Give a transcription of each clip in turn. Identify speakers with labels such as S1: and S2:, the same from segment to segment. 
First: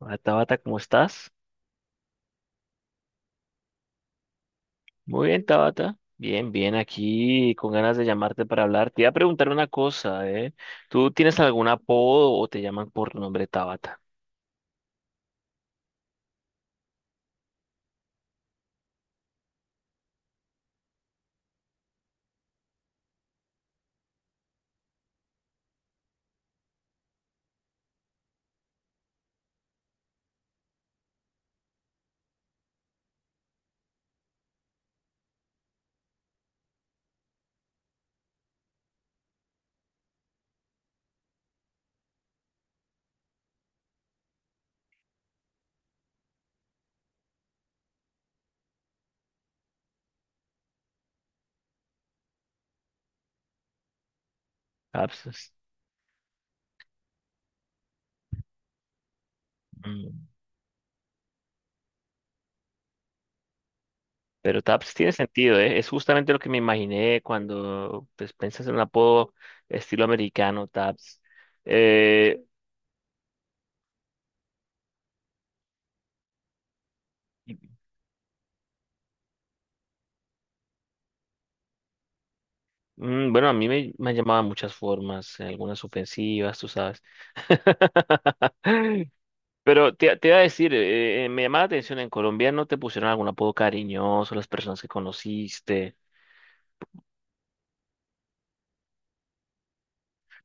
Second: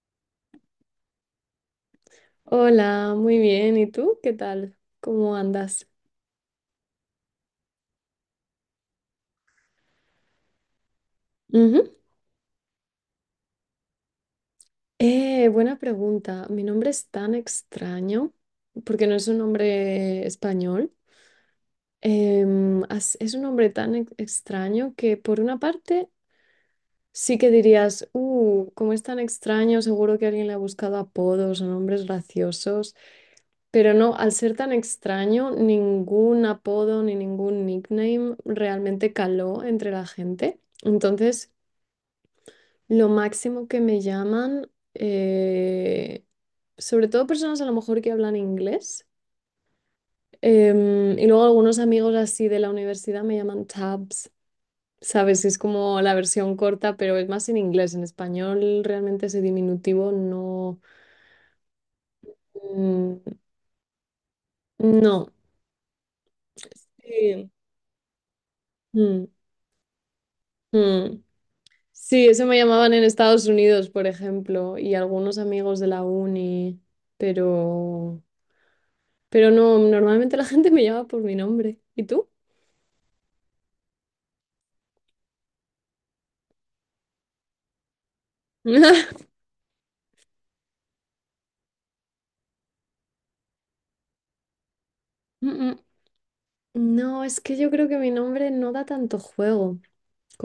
S1: Hola, Tabata, ¿cómo estás?
S2: Hola, muy bien. ¿Y tú? ¿Qué tal?
S1: Muy
S2: ¿Cómo
S1: bien,
S2: andas?
S1: Tabata. Bien, bien, aquí con ganas de llamarte para hablar. Te iba a preguntar una cosa, ¿eh? ¿Tú tienes algún
S2: Ujú.
S1: apodo o te llaman por tu nombre Tabata?
S2: Buena pregunta. Mi nombre es tan extraño porque no es un nombre español. Es un nombre tan extraño que, por una parte, sí que dirías, como es tan extraño, seguro que alguien le ha buscado apodos o nombres graciosos. Pero no, al ser tan extraño, ningún apodo ni ningún nickname realmente caló entre la gente. Entonces, lo máximo que me llaman, sobre todo personas a lo mejor que hablan inglés, y luego algunos amigos así de la universidad, me llaman tabs,
S1: Taps.
S2: ¿sabes? Es como la versión corta, pero es más en inglés. En español realmente ese diminutivo
S1: Mm,
S2: no. Mm,
S1: Pero Taps tiene
S2: no.
S1: sentido, ¿eh? Es justamente lo que me imaginé
S2: Sí.
S1: cuando pues, piensas en un
S2: Mm,
S1: apodo estilo americano, Taps.
S2: mm. Sí,
S1: Eh,
S2: eso me llamaban en Estados Unidos, por ejemplo, y algunos amigos de la uni,
S1: y-
S2: pero... Pero no, normalmente la gente me llama por mi nombre. ¿Y tú?
S1: bueno, a mí me han llamado de muchas formas, algunas ofensivas, tú sabes. Pero te iba a decir, me llamaba la atención, en Colombia no te pusieron algún apodo cariñoso las personas que
S2: Mm, mm.
S1: conociste,
S2: No, es que yo creo que mi nombre no da tanto juego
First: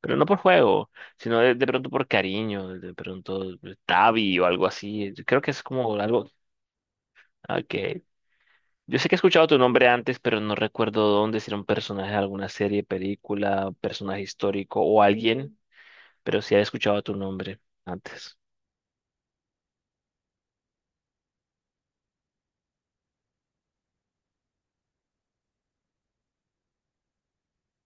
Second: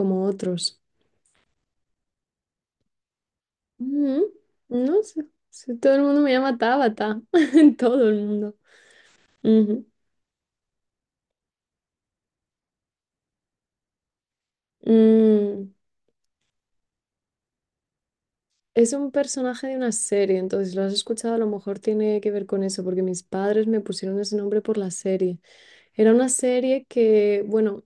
S1: pero no por
S2: otros.
S1: juego, sino de pronto por cariño, de pronto
S2: Mm.
S1: Tavi o algo
S2: No
S1: así.
S2: sé,
S1: Creo que es
S2: si
S1: como
S2: todo el mundo
S1: algo
S2: me llama Tabata,
S1: ah, que...
S2: todo el mundo.
S1: Yo sé que he escuchado tu
S2: Ujú.
S1: nombre antes, pero no recuerdo dónde, si era un personaje de alguna serie, película, personaje histórico o alguien,
S2: Mm.
S1: pero sí he escuchado tu nombre antes.
S2: Es un personaje de una serie, entonces si lo has escuchado, a lo mejor tiene que ver con eso, porque mis padres me pusieron ese nombre por la serie. Era una serie que, bueno,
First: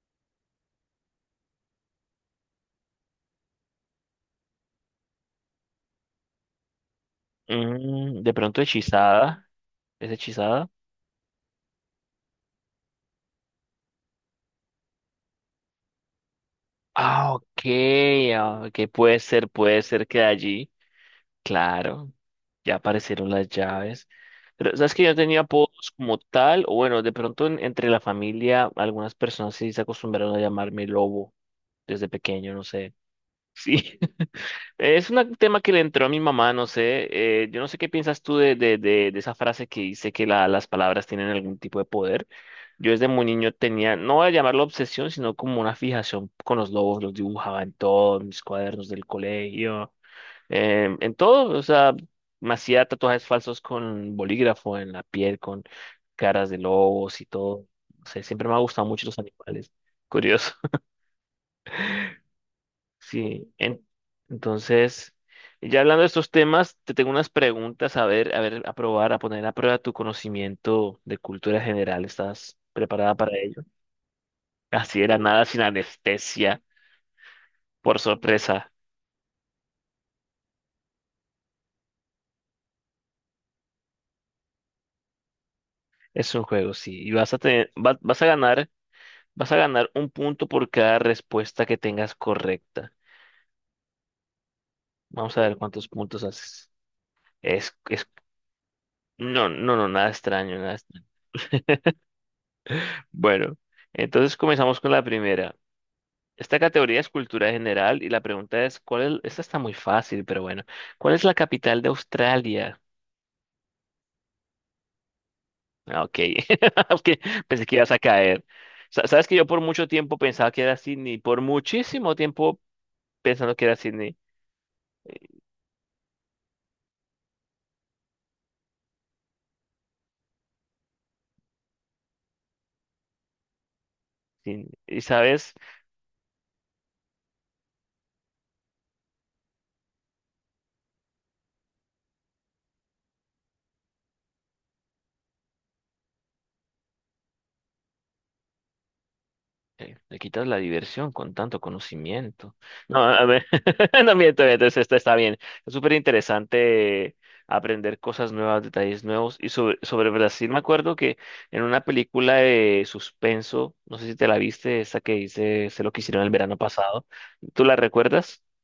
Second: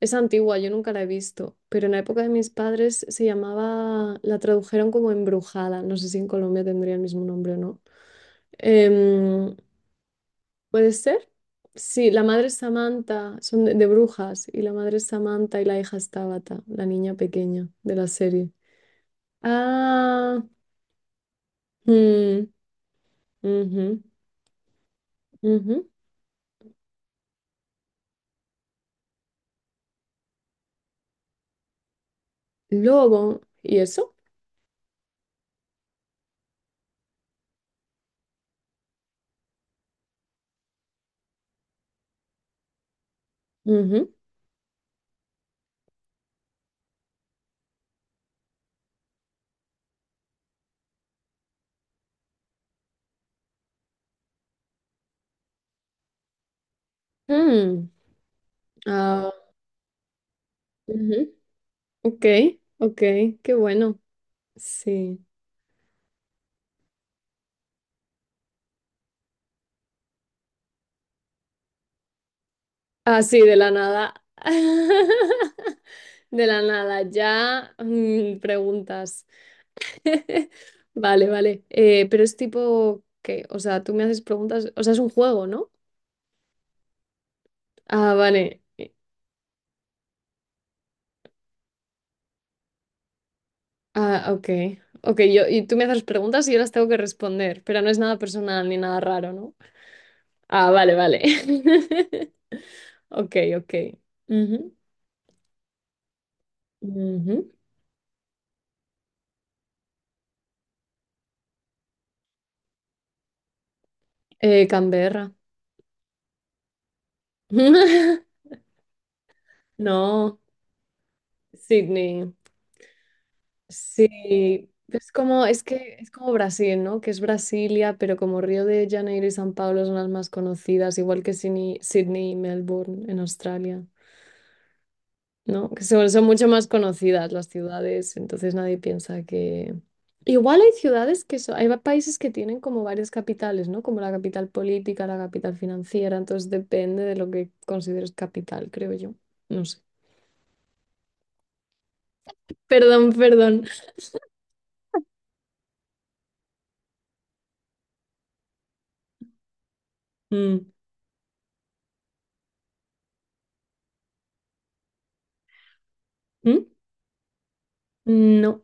S2: es antigua, yo nunca la he visto, pero en la época de mis padres se llamaba, la tradujeron como Embrujada, no sé si en Colombia tendría el mismo nombre o no.
S1: Mm, de pronto hechizada,
S2: Em,
S1: ¿es hechizada?
S2: ¿Puede ser? Sí, la madre es Samantha, son de brujas, y la madre es Samantha y la hija es Tabata, la niña
S1: Ah, ok,
S2: pequeña de la serie.
S1: ah, ok, puede ser que de
S2: Ah,
S1: allí, claro,
S2: mm,
S1: ya aparecieron las
S2: ujú,
S1: llaves. Pero sabes que yo tenía
S2: ujú.
S1: apodos como tal, o bueno, de pronto entre la familia, algunas personas sí se acostumbraron a llamarme Lobo desde pequeño, no sé.
S2: Luego, ¿y
S1: Sí,
S2: eso?
S1: es un tema que le entró a mi mamá, no sé. Yo no sé qué piensas tú de esa frase que dice que las palabras tienen algún tipo de poder. Yo desde muy niño tenía,
S2: Ujú,
S1: no voy a llamarlo obsesión, sino como una fijación con los lobos. Los dibujaba en todos mis cuadernos del colegio, en todo. O sea, me hacía tatuajes falsos con bolígrafo en la piel, con caras de lobos y todo.
S2: mm,
S1: O sea, siempre me ha gustado mucho los
S2: ah,
S1: animales. Curioso.
S2: ujú. Ok, ok,
S1: Sí.
S2: qué bueno.
S1: Entonces,
S2: Sí.
S1: ya hablando de estos temas, te tengo unas preguntas a ver, a ver, a probar, a poner a prueba tu conocimiento de cultura general. ¿Estás preparada
S2: Ah,
S1: para
S2: sí, de
S1: ello?
S2: la nada.
S1: Así era nada sin
S2: De
S1: anestesia,
S2: la nada, ya
S1: por sorpresa.
S2: preguntas. Vale, vale. Pero es tipo que, o sea, tú me haces preguntas, o sea, es un juego, ¿no?
S1: Es un juego, sí. Y vas a tener,
S2: Ah, vale.
S1: vas a ganar un punto por cada respuesta que tengas correcta.
S2: Ah, ok. Ok,
S1: Vamos a
S2: yo,
S1: ver
S2: y tú me
S1: cuántos
S2: haces
S1: puntos
S2: preguntas y yo
S1: haces.
S2: las tengo que responder,
S1: Es,
S2: pero no es
S1: es,
S2: nada personal ni nada raro,
S1: no,
S2: ¿no?
S1: no, no, nada extraño,
S2: Ah,
S1: nada
S2: vale,
S1: extraño.
S2: vale. Ok,
S1: Bueno,
S2: ok.
S1: entonces
S2: Ujú,
S1: comenzamos con la primera. Esta categoría es
S2: ujú.
S1: cultura general y la pregunta es, ¿cuál es? Esta está muy fácil, pero bueno. ¿Cuál es la capital de Australia?
S2: Canberra.
S1: Ah, ok, ok, pensé que ibas a caer. Sabes que yo por mucho tiempo
S2: No,
S1: pensaba que era Sydney, por muchísimo
S2: Sydney.
S1: tiempo pensando que era Sydney.
S2: Sí, es como, es que es como Brasil, ¿no? Que es Brasilia, pero como Río de Janeiro y San Pablo son las más conocidas, igual que Sydney, Sydney y Melbourne en Australia,
S1: Sydney. Y sabes,
S2: ¿no? Que son, son mucho más conocidas las ciudades, entonces nadie piensa que... Igual hay ciudades que son, hay países que tienen como varias capitales, ¿no? Como la capital política, la capital financiera, entonces depende de lo que consideres capital, creo yo. No sé.
S1: Le quitas la diversión con tanto conocimiento. No,
S2: Perdón,
S1: a ver,
S2: perdón.
S1: no miento, entonces esto está bien. Es súper interesante aprender cosas nuevas, detalles nuevos. Y sobre Brasil, me
S2: Mm.
S1: acuerdo que en una película de suspenso, no sé si te la viste, esa que hice, sé lo que hicieron el verano
S2: ¿Mm?
S1: pasado, ¿tú la recuerdas?
S2: No,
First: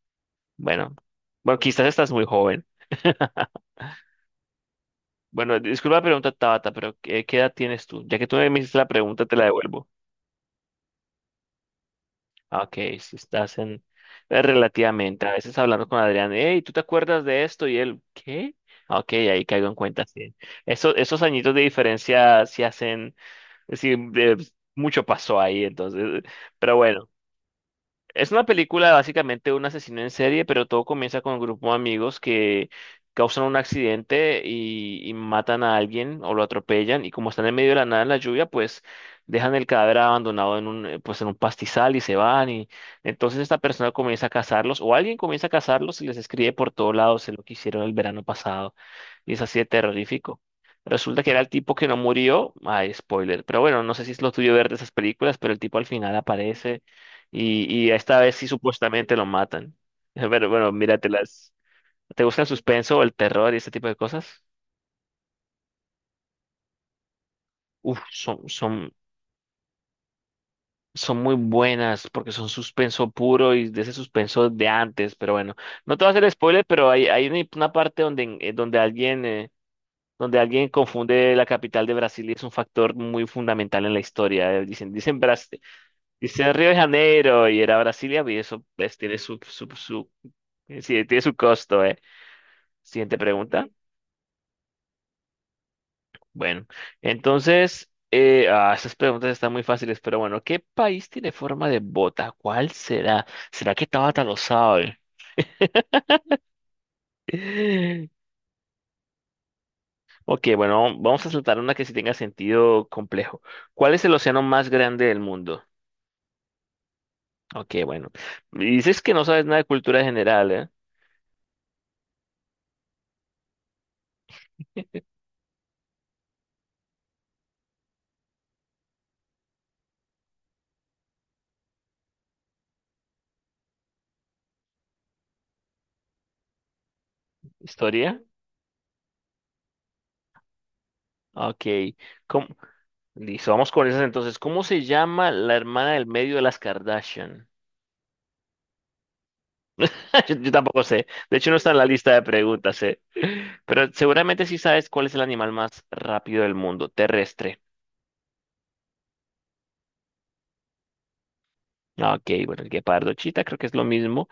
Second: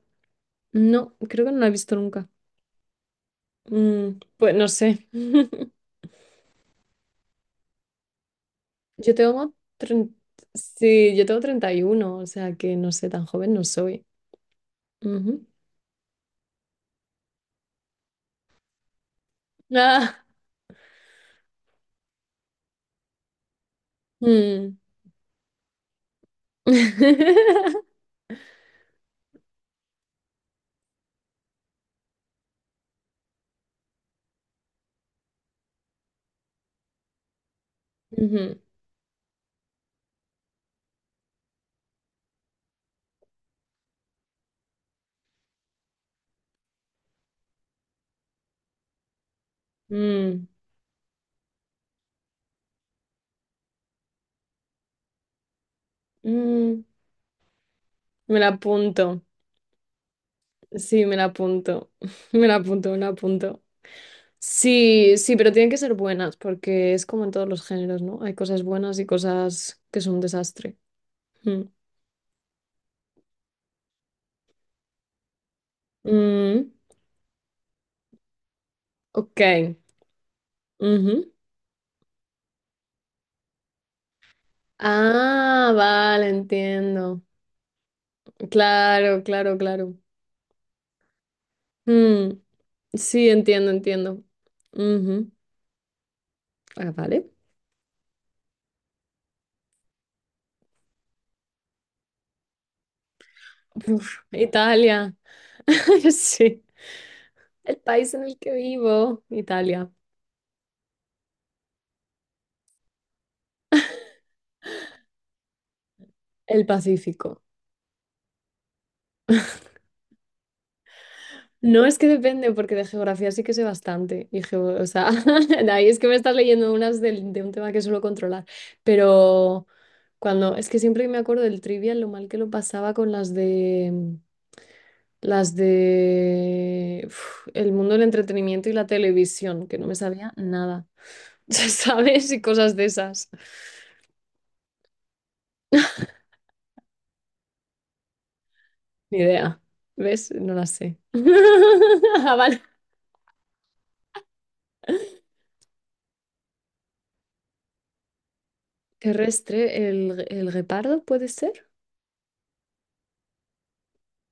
S1: Bueno,
S2: no, creo que
S1: bueno,
S2: no la he
S1: quizás
S2: visto
S1: estás muy
S2: nunca.
S1: joven.
S2: Mm, pues no sé.
S1: Bueno, disculpa la pregunta, Tabata, pero qué edad tienes tú? Ya que tú me hiciste la
S2: Yo
S1: pregunta, te la
S2: tengo
S1: devuelvo.
S2: tren- sí, yo tengo 31, o sea
S1: Ah, ok,
S2: que no sé,
S1: si
S2: tan joven
S1: estás
S2: no
S1: en...
S2: soy.
S1: Relativamente, a
S2: Ujú.
S1: veces hablando con Adrián, hey, ¿tú te acuerdas de esto? Y él, ¿qué? Ah, ok, ahí caigo en cuenta,
S2: Ah,
S1: sí. Esos añitos de diferencia sí hacen, sí,
S2: mm.
S1: mucho pasó ahí, entonces, pero bueno. Es una película básicamente de un asesino en serie, pero todo comienza con un grupo de amigos que causan un accidente y matan a alguien o lo atropellan y como están en medio de la nada en la lluvia,
S2: Ujú,
S1: pues dejan el cadáver abandonado en un, pues en un pastizal y se van y entonces esta persona comienza a cazarlos o alguien comienza a cazarlos y les escribe por todos lados de lo que hicieron el verano pasado y es así de terrorífico.
S2: mm,
S1: Resulta que era el tipo que no murió, ay, spoiler, pero bueno, no sé si es lo tuyo ver de esas películas, pero el tipo al final aparece
S2: mm.
S1: y esta vez
S2: Me
S1: sí
S2: la
S1: supuestamente
S2: apunto.
S1: lo matan. Pero bueno,
S2: Sí, me la
S1: míratelas.
S2: apunto.
S1: ¿Te gusta el
S2: Me la apunto, me
S1: suspenso o
S2: la
S1: el terror y
S2: apunto.
S1: este tipo de cosas?
S2: Sí, sí, pero tienen que ser buenas, porque es como en todos los
S1: Uf,
S2: géneros, ¿no? Hay cosas buenas y cosas que son un desastre.
S1: son muy
S2: Mm.
S1: buenas porque son suspenso puro y de ese suspenso de antes. Pero bueno, no te voy a hacer spoiler,
S2: Mm,
S1: pero hay una parte donde, donde
S2: ok.
S1: donde alguien
S2: Ujú.
S1: confunde la capital de Brasil y es un factor muy fundamental en la historia. Dicen,
S2: Ah, vale,
S1: dicen Río de
S2: entiendo.
S1: Janeiro y era Brasilia y eso pues, tiene
S2: Claro, claro, claro.
S1: su, sí, tiene su costo, ¿eh?
S2: Mm,
S1: Siguiente
S2: sí,
S1: pregunta.
S2: entiendo, entiendo. Ujú.
S1: Bueno,
S2: Ah, vale.
S1: entonces, esas preguntas están muy fáciles, pero bueno, ¿qué país tiene forma de bota? ¿Cuál será? ¿Será que Tabata
S2: Uf,
S1: lo sabe?
S2: Italia. Sí, el país en el que vivo, Italia,
S1: Ok, bueno, vamos a saltar una que sí tenga sentido complejo. ¿Cuál es el océano más grande del mundo?
S2: el Pacífico.
S1: Ok, bueno. Dices que no sabes nada de cultura general, ¿eh?
S2: No, es que depende, porque de geografía sí que sé bastante. Y o sea, de ahí es que me estás leyendo unas de un tema que suelo controlar. Pero cuando, es que siempre que me acuerdo del trivial, lo mal que lo pasaba con las de uf, el mundo del
S1: ¿Historia?
S2: entretenimiento y la televisión, que no me sabía nada.
S1: Ok.
S2: ¿Sabes? Y
S1: ¿Cómo?
S2: cosas de esas.
S1: Listo, vamos con esas entonces. ¿Cómo se llama la hermana del medio de las Kardashian?
S2: Ni idea. ¿Ves?
S1: Yo
S2: No las
S1: tampoco
S2: sé.
S1: sé. De hecho, no está en la lista de
S2: Ah, vale.
S1: preguntas, ¿eh? Pero seguramente sí sabes cuál es el animal más rápido del mundo, terrestre.
S2: Terrestre, el guepardo, ¿puede ser?
S1: Ah, ok, bueno, el guepardo, chita, creo que es lo mismo.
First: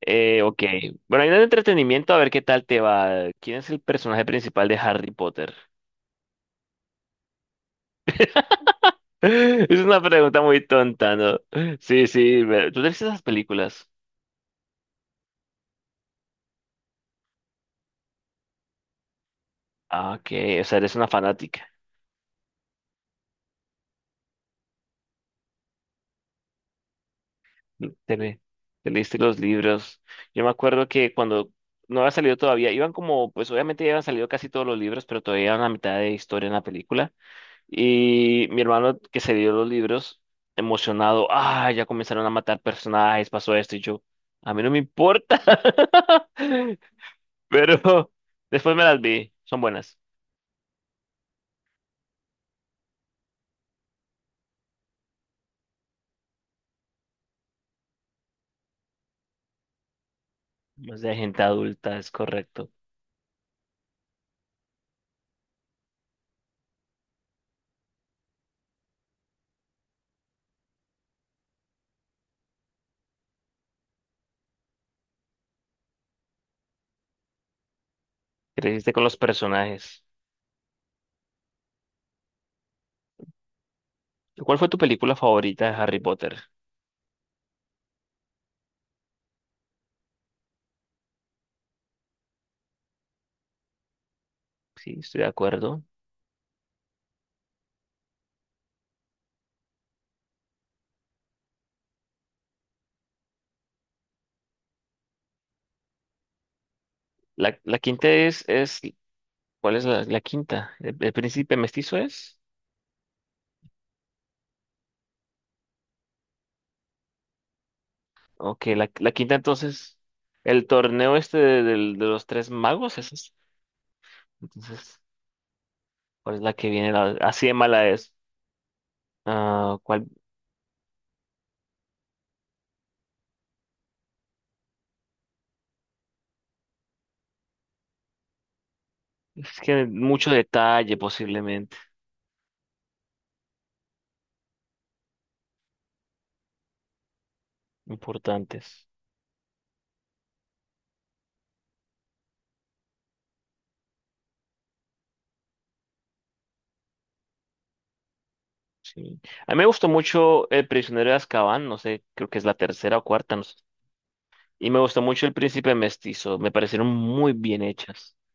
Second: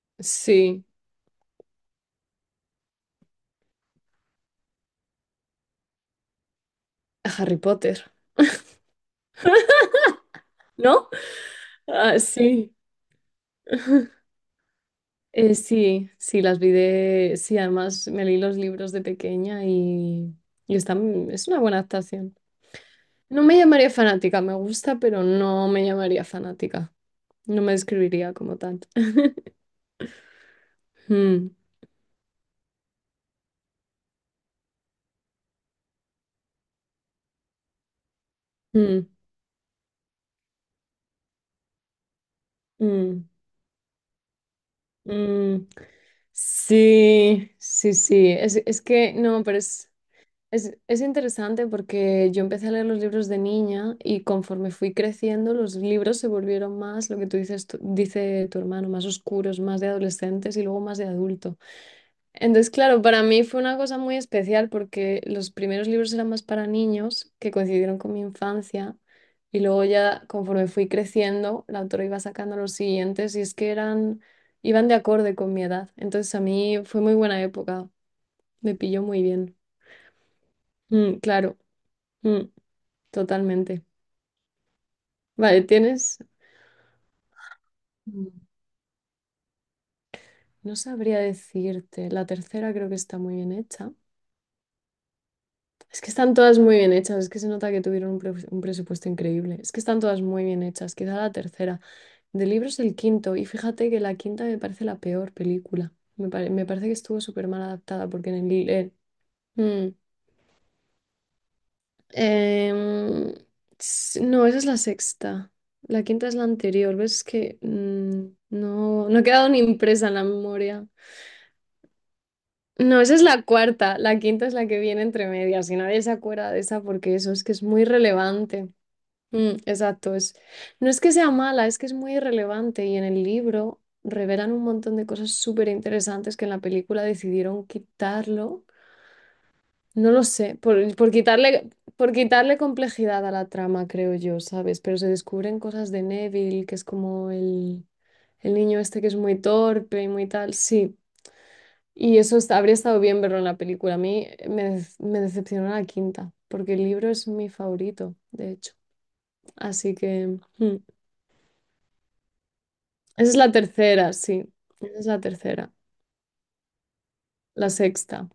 S1: Ok,
S2: Sí.
S1: bueno, hay un entretenimiento, a ver qué tal te va. ¿Quién es el personaje principal de Harry Potter?
S2: A Harry Potter.
S1: Es una pregunta muy
S2: ¿No?
S1: tonta, ¿no? Sí,
S2: Ah,
S1: sí,
S2: sí.
S1: tú ves esas películas.
S2: Sí, sí, las vi de... Sí, además me leí los libros de pequeña
S1: Ah, ok, o
S2: y
S1: sea,
S2: está,
S1: eres una
S2: es una
S1: fanática.
S2: buena adaptación. No me llamaría fanática, me gusta, pero no me llamaría fanática. No me
S1: Te,
S2: describiría
S1: le-
S2: como tal.
S1: Te leíste los libros. Yo me acuerdo que cuando
S2: Mm,
S1: no había salido todavía, iban como, pues obviamente ya habían salido casi todos los libros, pero todavía iban a mitad de historia en la película. Y mi hermano
S2: mm,
S1: que se dio los libros, emocionado, ah, ya comenzaron a matar
S2: mm,
S1: personajes, pasó esto, y yo, a mí no me importa.
S2: mm. Sí, sí,
S1: Pero
S2: sí.
S1: después
S2: Es
S1: me las
S2: que
S1: vi,
S2: no, pero
S1: son
S2: es...
S1: buenas.
S2: Es interesante porque yo empecé a leer los libros de niña y, conforme fui creciendo, los libros se volvieron más, lo que tú dices, dice tu hermano, más oscuros, más de adolescentes y luego más
S1: Más
S2: de
S1: de gente
S2: adulto.
S1: adulta, es correcto.
S2: Entonces, claro, para mí fue una cosa muy especial porque los primeros libros eran más para niños, que coincidieron con mi infancia, y luego ya conforme fui creciendo, la autora iba sacando los siguientes y es que eran, iban de acorde con mi edad. Entonces, a mí fue muy buena época, me
S1: Creciste
S2: pilló
S1: con los
S2: muy bien.
S1: personajes.
S2: Mm, claro. Mm. Totalmente.
S1: ¿Cuál fue tu película
S2: Vale,
S1: favorita de Harry
S2: tienes,
S1: Potter?
S2: mm, no sabría decirte, la tercera creo que está muy bien hecha.
S1: Sí, estoy de acuerdo.
S2: Es que están todas muy bien hechas, es que se nota que tuvieron un, un presupuesto increíble. Es que están todas muy bien hechas, quizá la tercera. De libros el quinto, y fíjate que la quinta me parece la peor película. Me parece que estuvo súper
S1: La,
S2: mal
S1: la quinta
S2: adaptada porque en
S1: es,
S2: el...
S1: es, ¿cuál es
S2: mm,
S1: la quinta? El príncipe mestizo es?
S2: em, no, esa es la sexta. La quinta es la anterior, ¿ves? Es que mm,
S1: Ok,
S2: no,
S1: la
S2: no ha
S1: quinta
S2: quedado ni
S1: entonces,
S2: impresa en la
S1: el
S2: memoria.
S1: torneo este de los tres magos,
S2: No,
S1: ¿eso
S2: esa
S1: es?
S2: es
S1: ¿ese?
S2: la cuarta. La quinta es la que
S1: Entonces,
S2: viene entre medias y nadie se
S1: ¿cuál es
S2: acuerda
S1: la
S2: de
S1: que
S2: esa
S1: viene?
S2: porque eso es
S1: Así
S2: que
S1: de
S2: es muy
S1: mala es.
S2: relevante. Mm,
S1: Ah, ¿cuál?
S2: exacto. Es, no es que sea mala, es que es muy relevante y en el libro revelan un montón de cosas súper interesantes que en la película decidieron quitarlo.
S1: Es que
S2: No lo
S1: mucho
S2: sé,
S1: detalle posiblemente,
S2: por quitarle complejidad a la trama, creo yo, ¿sabes? Pero se descubren cosas de Neville, que es como el niño
S1: importantes.
S2: este que es muy torpe y muy tal. Sí. Y eso habría estado bien verlo en la película. A mí me, me decepcionó la quinta, porque el libro es mi favorito, de hecho.
S1: Sí. A mí me gustó
S2: Así que
S1: mucho El
S2: mm,
S1: prisionero de Azkaban, no sé, creo que es la tercera o
S2: esa
S1: cuarta,
S2: es
S1: no
S2: la
S1: sé.
S2: tercera, sí.
S1: Y me
S2: Esa
S1: gustó
S2: es la
S1: mucho El
S2: tercera.
S1: príncipe mestizo, me parecieron muy bien
S2: La
S1: hechas.
S2: sexta,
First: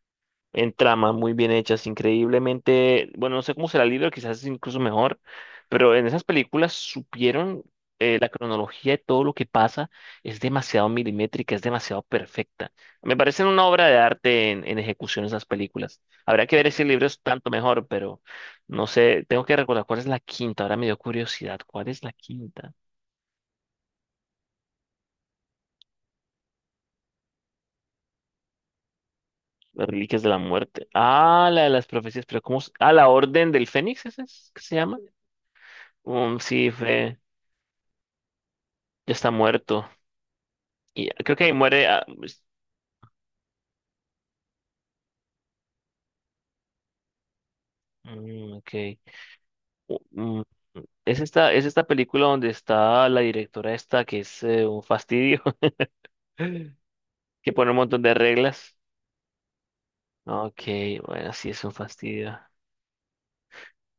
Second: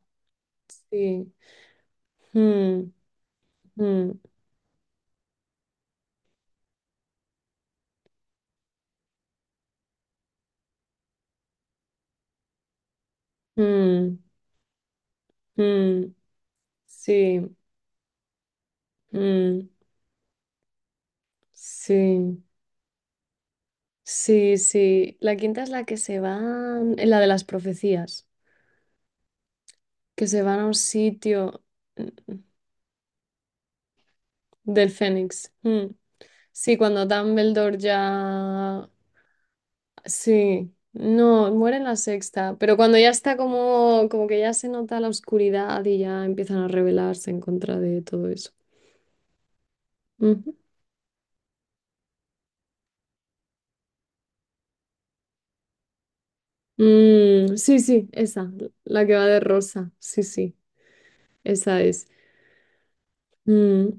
S1: En tramas muy
S2: sí.
S1: bien hechas,
S2: Mm,
S1: increíblemente, bueno, no sé cómo será el libro,
S2: mm,
S1: quizás es incluso mejor, pero en esas películas supieron la cronología de todo lo que pasa, es demasiado milimétrica, es demasiado perfecta. Me parecen una obra de
S2: mm,
S1: arte en ejecución esas películas.
S2: mm,
S1: Habrá que ver si el libro es tanto
S2: sí.
S1: mejor, pero no sé, tengo que
S2: Mm,
S1: recordar cuál es la quinta, ahora me dio curiosidad, ¿cuál es la
S2: sí.
S1: quinta?
S2: Sí, sí. La quinta es la que se van, la de las profecías,
S1: Las Reliquias
S2: que
S1: de la
S2: se van a un
S1: Muerte. Ah, la
S2: sitio
S1: de las profecías,
S2: mm,
S1: pero ¿cómo? Ah, la Orden del Fénix, ¿esa es? ¿Qué se
S2: del
S1: llama?
S2: Fénix. Mm.
S1: Sí,
S2: Sí, cuando
S1: fue.
S2: Dumbledore ya...
S1: Ya está muerto.
S2: Sí,
S1: Y creo que
S2: no,
S1: ahí
S2: muere en
S1: muere.
S2: la
S1: Ah, pues,
S2: sexta, pero cuando ya está como, como que ya se nota la oscuridad y ya empiezan a rebelarse en contra de todo eso.
S1: mm, ok. U- mm,
S2: Ujú.
S1: Es esta película donde está la directora esta, que es un fastidio, que
S2: Mm,
S1: pone un
S2: sí,
S1: montón
S2: sí,
S1: de
S2: esa,
S1: reglas.
S2: la que va de rosa, sí, sí,
S1: Ok, bueno, sí es un
S2: esa es.
S1: fastidio.
S2: Mm,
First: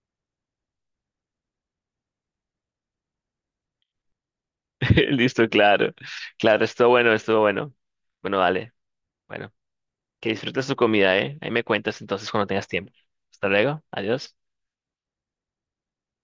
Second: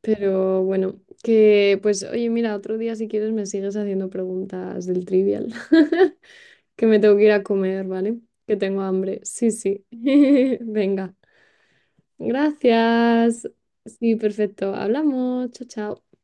S2: pero bueno, que pues oye, mira, otro día si quieres me sigues haciendo preguntas del
S1: Listo,
S2: trivial,
S1: claro. Claro,
S2: que
S1: estuvo
S2: me
S1: bueno,
S2: tengo que ir
S1: estuvo
S2: a
S1: bueno.
S2: comer, ¿vale?
S1: Bueno,
S2: Que
S1: vale.
S2: tengo hambre, sí,
S1: Bueno,
S2: sí,
S1: que disfrutes tu
S2: venga.
S1: comida, ¿eh? Ahí me cuentas entonces cuando tengas tiempo. Hasta
S2: Gracias.
S1: luego,
S2: Sí,
S1: adiós.
S2: perfecto. Hablamos. Chao, chao.